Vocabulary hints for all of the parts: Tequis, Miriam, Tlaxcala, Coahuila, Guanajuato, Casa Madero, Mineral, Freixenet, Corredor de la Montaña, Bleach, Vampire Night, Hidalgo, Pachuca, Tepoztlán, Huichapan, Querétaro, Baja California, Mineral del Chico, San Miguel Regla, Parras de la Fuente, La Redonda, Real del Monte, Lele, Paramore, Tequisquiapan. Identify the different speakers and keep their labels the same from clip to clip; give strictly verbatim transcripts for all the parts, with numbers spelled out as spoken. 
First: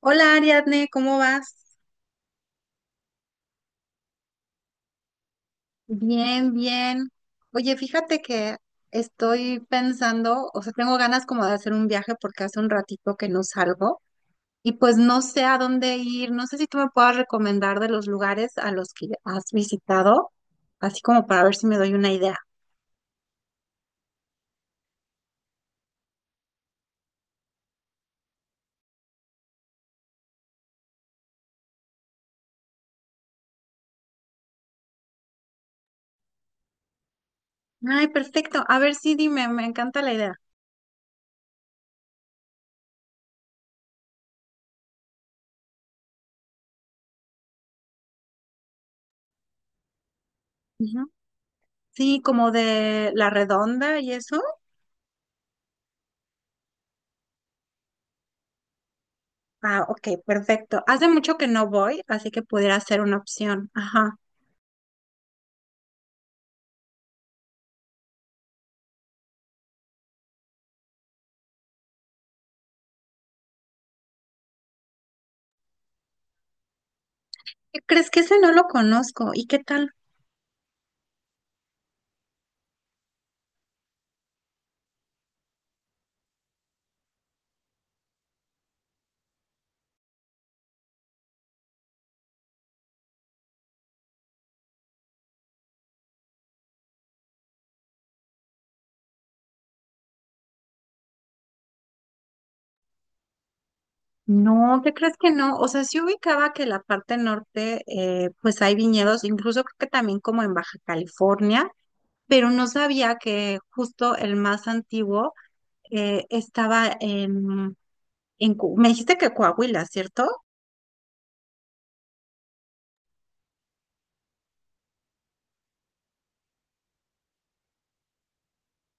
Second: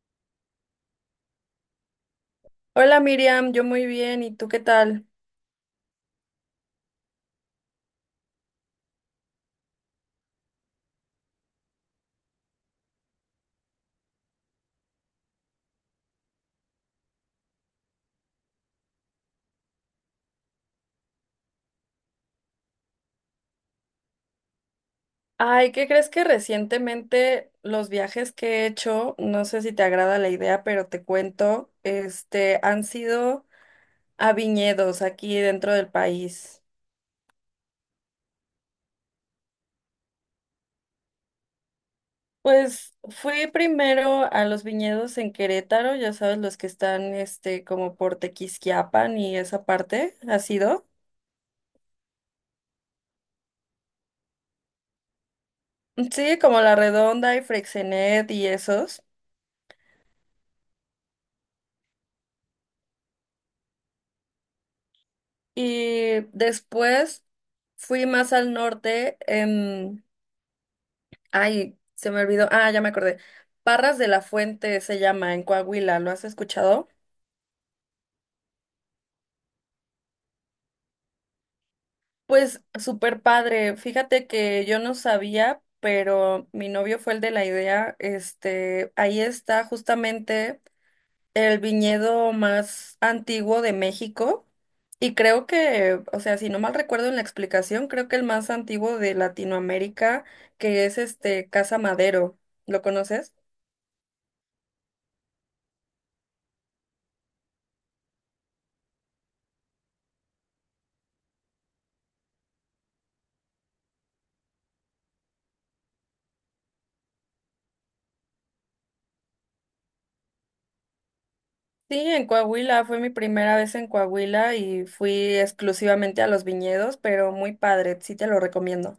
Speaker 1: Hola Ariadne, ¿cómo vas?
Speaker 2: Hola Miriam, yo muy bien, ¿y tú qué tal?
Speaker 1: Bien, bien. Oye, fíjate que estoy pensando, o sea, tengo ganas como de hacer un viaje porque hace un ratito que no salgo y pues no sé a dónde ir. No sé si tú me puedas recomendar de los lugares a los que has visitado, así como para ver si me doy una idea.
Speaker 2: Ay, ¿qué crees? Que recientemente los viajes que he hecho, no sé si te agrada la idea, pero te cuento, este, han sido a viñedos aquí dentro del país.
Speaker 1: Ay, perfecto. A ver, sí, dime, me encanta la idea.
Speaker 2: Pues fui primero a los viñedos en Querétaro, ya sabes, los que están, este, como por Tequisquiapan y esa parte, ¿has ido?
Speaker 1: Ujú. Sí, como de La Redonda y eso.
Speaker 2: Sí, como La Redonda y Freixenet y esos.
Speaker 1: Ah, ok, perfecto. Hace mucho que no voy, así que pudiera ser una opción. Ajá.
Speaker 2: Y después fui más al norte, em, ay, se me olvidó, ah, ya me acordé. Parras de la Fuente se llama en Coahuila, ¿lo has escuchado?
Speaker 1: ¿Qué crees? Que ese no lo conozco. ¿Y qué tal?
Speaker 2: Pues súper padre. Fíjate que yo no sabía, pero mi novio fue el de la idea. Este, ahí está justamente el viñedo más antiguo de México y creo que, o sea, si no mal recuerdo en la explicación, creo que el más antiguo de Latinoamérica, que es este Casa Madero. ¿Lo conoces?
Speaker 1: No, ¿qué crees que no? O sea, sí ubicaba que la parte norte, eh, pues hay viñedos, incluso creo que también como en Baja California, pero no sabía que justo el más antiguo eh, estaba en, en... Cu- Me dijiste que Coahuila, ¿cierto?
Speaker 2: Sí, en Coahuila, fue mi primera vez en Coahuila y fui exclusivamente a los viñedos, pero muy padre, sí te lo recomiendo.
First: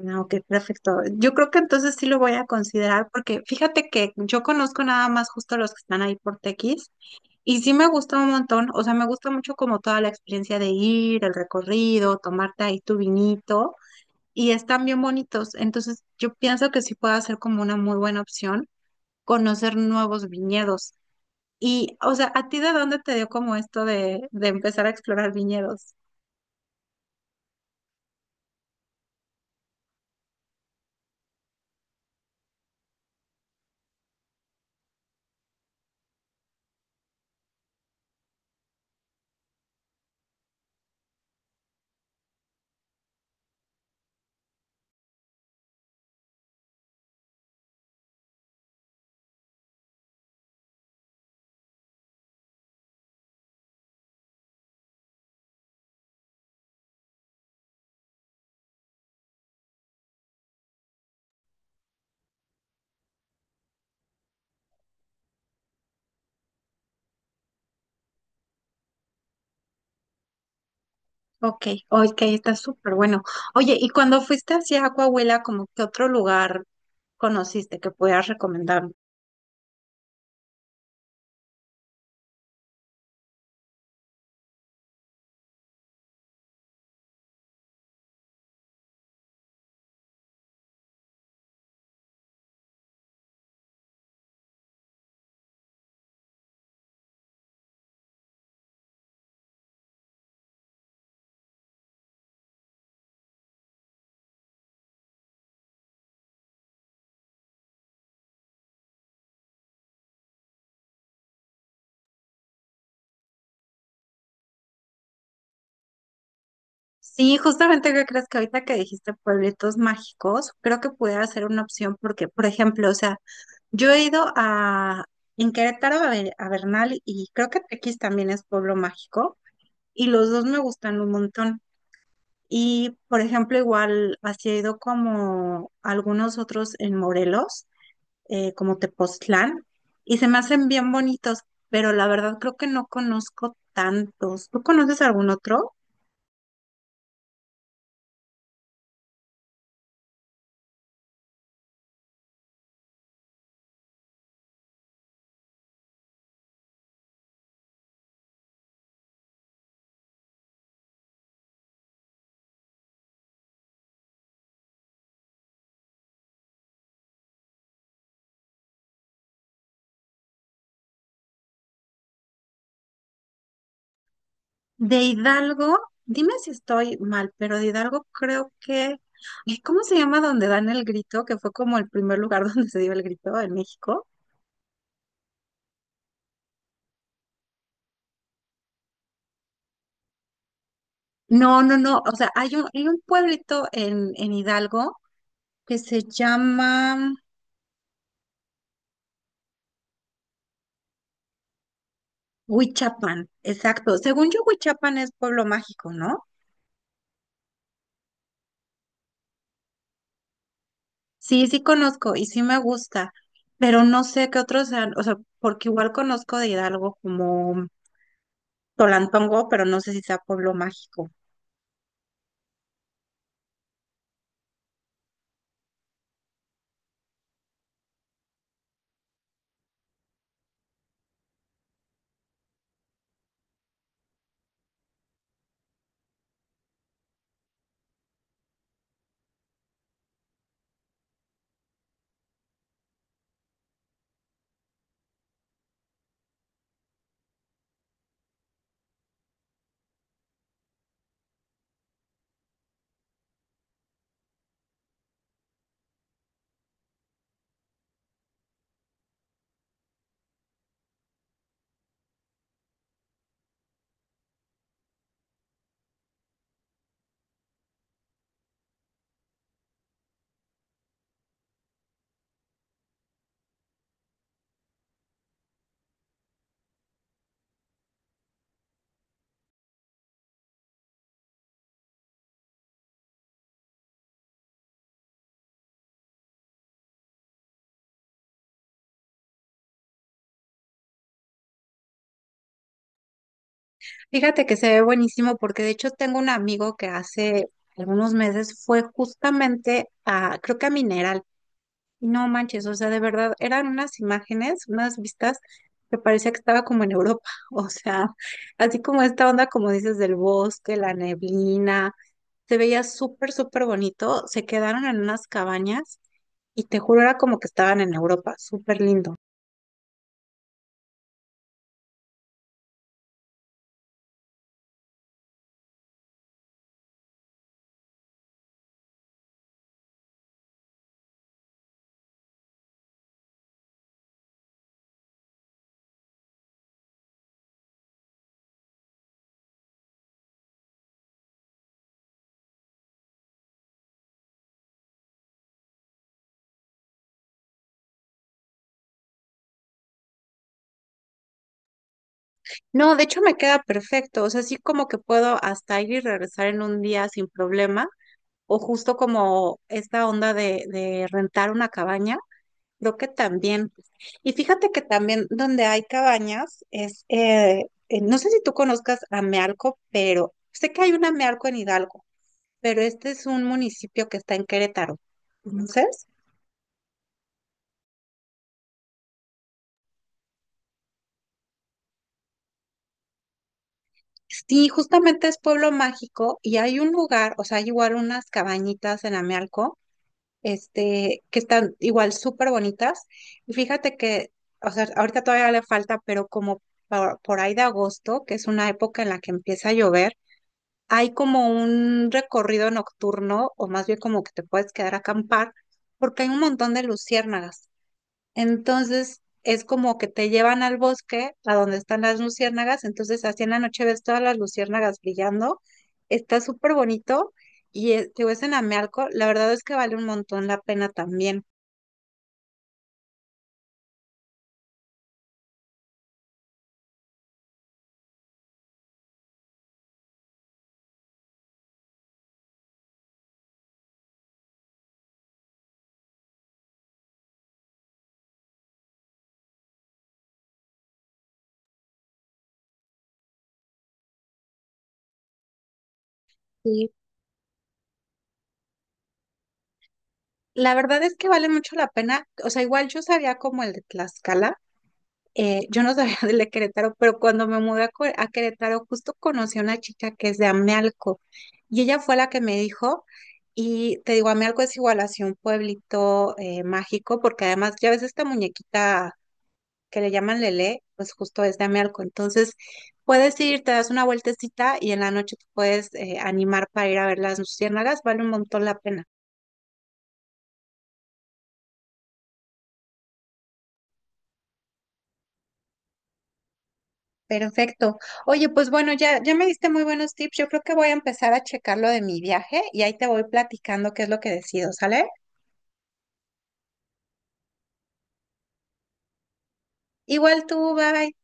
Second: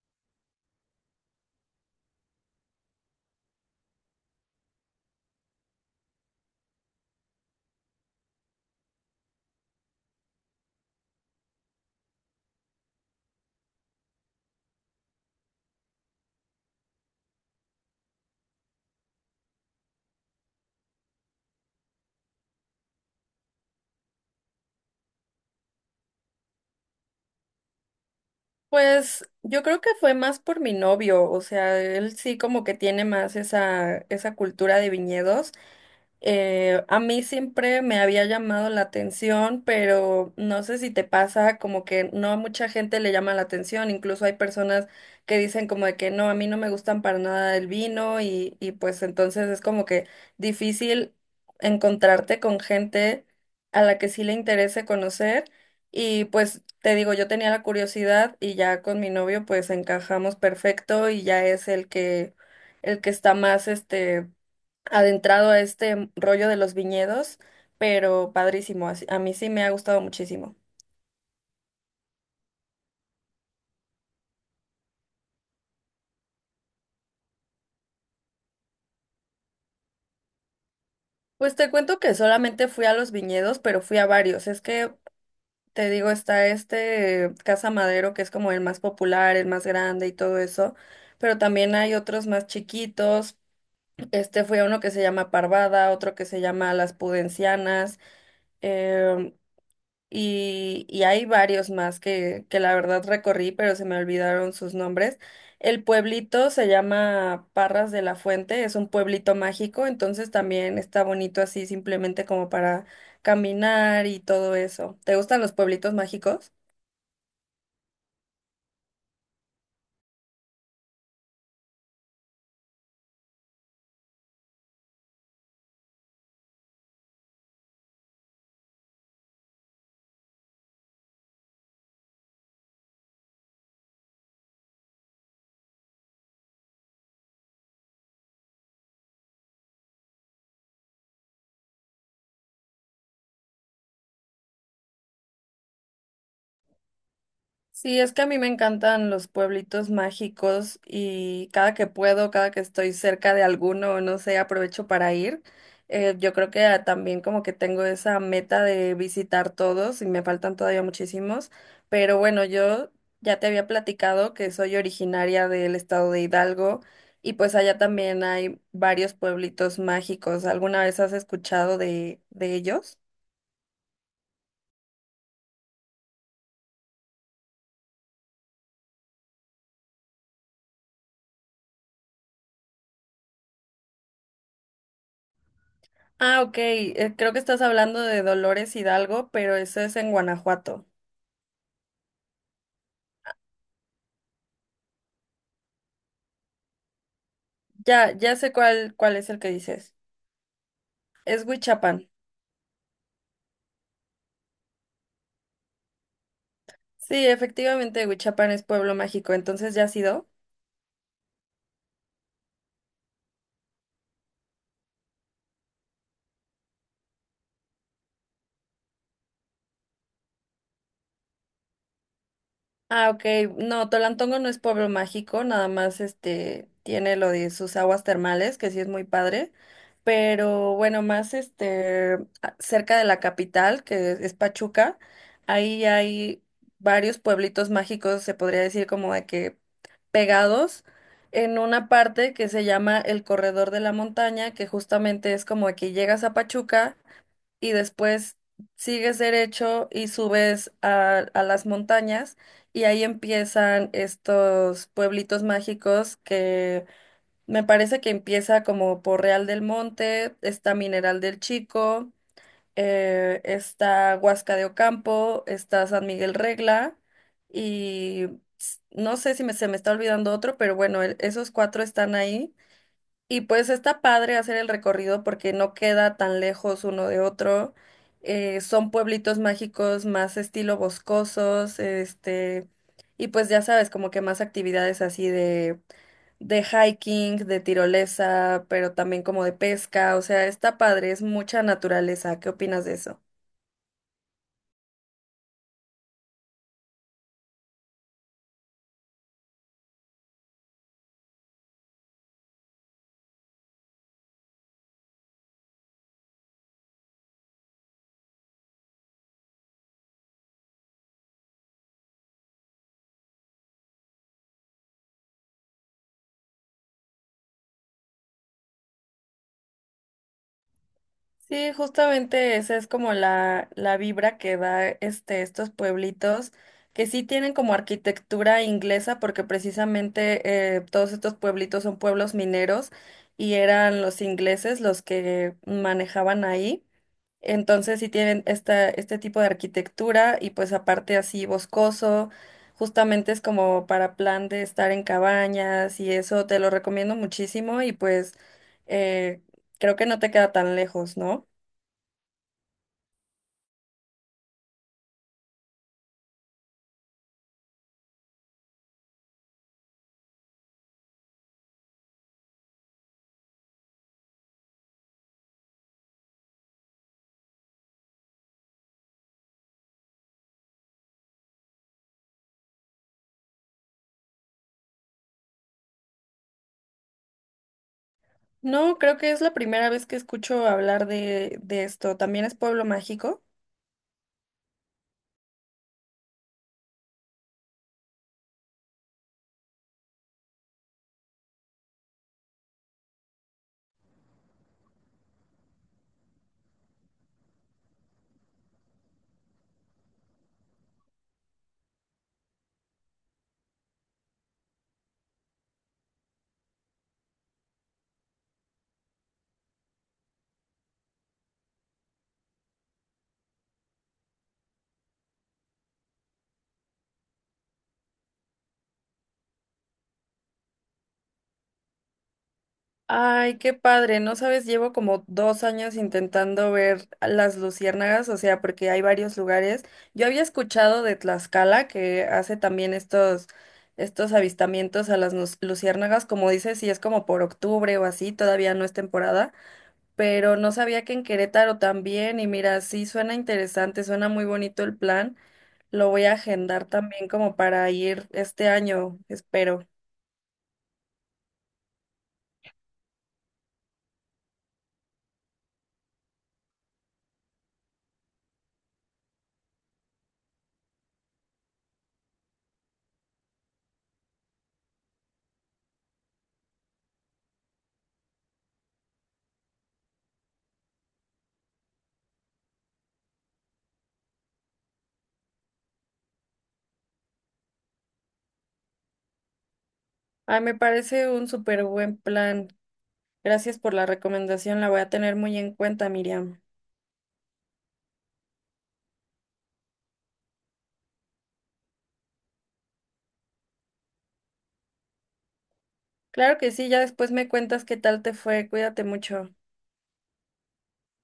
Speaker 1: No, ok, perfecto. Yo creo que entonces sí lo voy a considerar porque fíjate que yo conozco nada más justo los que están ahí por Tequis. Y sí me gustó un montón, o sea, me gusta mucho como toda la experiencia de ir, el recorrido, tomarte ahí tu vinito, y están bien bonitos. Entonces, yo pienso que sí puede ser como una muy buena opción conocer nuevos viñedos. Y, o sea, ¿a ti de dónde te dio como esto de, de empezar a explorar viñedos?
Speaker 2: Pues yo creo que fue más por mi novio, o sea, él sí como que tiene más esa, esa cultura de viñedos. Eh, a mí siempre me había llamado la atención, pero no sé si te pasa, como que no a mucha gente le llama la atención, incluso hay personas que dicen como de que no, a mí no me gustan para nada el vino y, y pues entonces es como que difícil encontrarte con gente a la que sí le interese conocer y pues te digo, yo tenía la curiosidad y ya con mi novio pues encajamos perfecto y ya es el que el que está más este adentrado a este rollo de los viñedos, pero padrísimo, así- a mí sí me ha gustado muchísimo.
Speaker 1: Ok, ok, está súper bueno. Oye, ¿y cuando fuiste hacia Coahuila, como qué otro lugar conociste que pudieras recomendar?
Speaker 2: Pues te cuento que solamente fui a los viñedos, pero fui a varios. Es que te digo, está este Casa Madero, que es como el más popular, el más grande y todo eso, pero también hay otros más chiquitos. Este, fui a uno que se llama Parvada, otro que se llama Las Pudencianas. em, y, y hay varios más que, que la verdad recorrí, pero se me olvidaron sus nombres. El pueblito se llama Parras de la Fuente, es un pueblito mágico, entonces también está bonito así simplemente como para caminar y todo eso. ¿Te gustan los pueblitos mágicos?
Speaker 1: Sí, justamente que crees que ahorita que dijiste pueblitos mágicos, creo que pudiera ser una opción porque, por ejemplo, o sea, yo he ido a en Querétaro a, Be- a Bernal y creo que Tequis también es pueblo mágico y los dos me gustan un montón. Y, por ejemplo, igual así he ido como a algunos otros en Morelos, eh, como Tepoztlán, y se me hacen bien bonitos, pero la verdad creo que no conozco tantos. ¿Tú conoces algún otro?
Speaker 2: Sí, es que a mí me encantan los pueblitos mágicos y cada que puedo, cada que estoy cerca de alguno, no sé, aprovecho para ir. Eh, yo creo que ah, también como que tengo esa meta de visitar todos y me faltan todavía muchísimos, pero bueno, yo ya te había platicado que soy originaria del estado de Hidalgo y pues allá también hay varios pueblitos mágicos. ¿Alguna vez has escuchado de, de ellos?
Speaker 1: De Hidalgo, dime si estoy mal, pero de Hidalgo creo que... ay, ¿cómo se llama donde dan el grito? Que fue como el primer lugar donde se dio el grito en México.
Speaker 2: Ah, ok. Eh, creo que estás hablando de Dolores Hidalgo, pero eso es en Guanajuato.
Speaker 1: No, no, no. O sea, hay un, hay un pueblito en, en Hidalgo que se llama
Speaker 2: Ya, ya sé cuál, cuál es el que dices. Es Huichapan.
Speaker 1: Huichapan. Exacto. Según yo, Huichapan es pueblo mágico, ¿no?
Speaker 2: Sí, efectivamente, Huichapan es pueblo mágico. Entonces, ¿ya has ido?
Speaker 1: Sí, sí conozco y sí me gusta, pero no sé qué otros sean. O sea, porque igual conozco de Hidalgo como Tolantongo, pero no sé si sea pueblo mágico.
Speaker 2: Ah, ok. No, Tolantongo no es pueblo mágico, nada más este tiene lo de sus aguas termales, que sí es muy padre. Pero bueno, más este a- cerca de la capital, que es Pachuca, ahí hay varios pueblitos mágicos, se podría decir como de que pegados en una parte que se llama el Corredor de la Montaña, que justamente es como de que llegas a Pachuca y después sigues derecho y subes a, a las montañas y ahí empiezan estos pueblitos mágicos que me parece que empieza como por Real del Monte, está Mineral del Chico, eh, está Huasca de Ocampo, está San Miguel Regla y s- no sé si me- se me está olvidando otro, pero bueno, el- esos cuatro están ahí. Y pues está padre hacer el recorrido porque no queda tan lejos uno de otro. Eh, son pueblitos mágicos más estilo boscosos, este, y pues ya sabes, como que más actividades así de, de hiking, de tirolesa, pero también como de pesca. O sea, está padre, es mucha naturaleza. ¿Qué opinas de eso?
Speaker 1: Fíjate que se ve buenísimo porque de hecho tengo un amigo que hace algunos meses fue justamente a, creo que a Mineral, y no manches, o sea, de verdad, eran unas imágenes, unas vistas que parecía que estaba como en Europa, o sea, así como esta onda, como dices, del bosque, la neblina, se veía súper, súper bonito, se quedaron en unas cabañas y te juro era como que estaban en Europa, súper lindo.
Speaker 2: Sí, justamente esa es como la, la vibra que da este, estos pueblitos, que sí tienen como arquitectura inglesa, porque precisamente eh, todos estos pueblitos son pueblos mineros y eran los ingleses los que manejaban ahí. Entonces sí tienen esta, este tipo de arquitectura y pues aparte así boscoso, justamente es como para plan de estar en cabañas y eso te lo recomiendo muchísimo y pues eh, creo que no te queda tan lejos, ¿no?
Speaker 1: No, de hecho me queda perfecto, o sea, sí como que puedo hasta ir y regresar en un día sin problema o justo como esta onda de, de rentar una cabaña, creo que también. Y fíjate que también donde hay cabañas es, eh, eh, no sé si tú conozcas Amealco, pero sé que hay una Amealco en Hidalgo, pero este es un municipio que está en Querétaro. Entonces,
Speaker 2: No, creo que es la primera vez que escucho hablar de, de esto. ¿También es Pueblo Mágico?
Speaker 1: sí, justamente es pueblo mágico y hay un lugar, o sea, hay igual unas cabañitas en Amealco este, que están igual súper bonitas. Y fíjate que, o sea, ahorita todavía le falta, pero como por, por ahí de agosto, que es una época en la que empieza a llover, hay como un recorrido nocturno, o más bien como que te puedes quedar a acampar, porque hay un montón de luciérnagas. Entonces es como que te llevan al bosque, a donde están las luciérnagas, entonces así en la noche ves todas las luciérnagas brillando, está súper bonito y eh, te ves en Amealco, la verdad es que vale un montón la pena también.
Speaker 2: Ay, qué padre. No sabes, llevo como dos años intentando ver las luciérnagas, o sea, porque hay varios lugares. Yo había escuchado de Tlaxcala, que hace también estos, estos avistamientos a las nus- luciérnagas, como dices, si es como por octubre o así, todavía no es temporada, pero no sabía que en Querétaro también, y mira, sí suena interesante, suena muy bonito el plan. Lo voy a agendar
Speaker 1: Sí,
Speaker 2: también como para ir este año, espero.
Speaker 1: la verdad es que vale mucho la pena, o sea, igual yo sabía como el de Tlaxcala, eh, yo no sabía del de Querétaro, pero cuando me mudé a, Cue- a Querétaro, justo conocí a una chica que es de Amealco y ella fue la que me dijo, y te digo, Amealco es igual así un pueblito eh, mágico, porque además ya ves esta muñequita que le llaman Lele, pues justo es de Amealco, entonces puedes ir, te das una vueltecita y en la noche te puedes eh, animar para ir a ver las luciérnagas, vale un montón la pena.
Speaker 2: Ay, me parece un súper buen plan. Gracias por la recomendación, la voy a tener muy en cuenta, Miriam.
Speaker 1: Perfecto. Oye, pues bueno, ya, ya me diste muy buenos tips. Yo creo que voy a empezar a checar lo de mi viaje y ahí te voy platicando qué es lo que decido, ¿sale?
Speaker 2: Claro que sí, ya después me cuentas qué tal te fue, cuídate mucho.
Speaker 1: Igual tú, bye.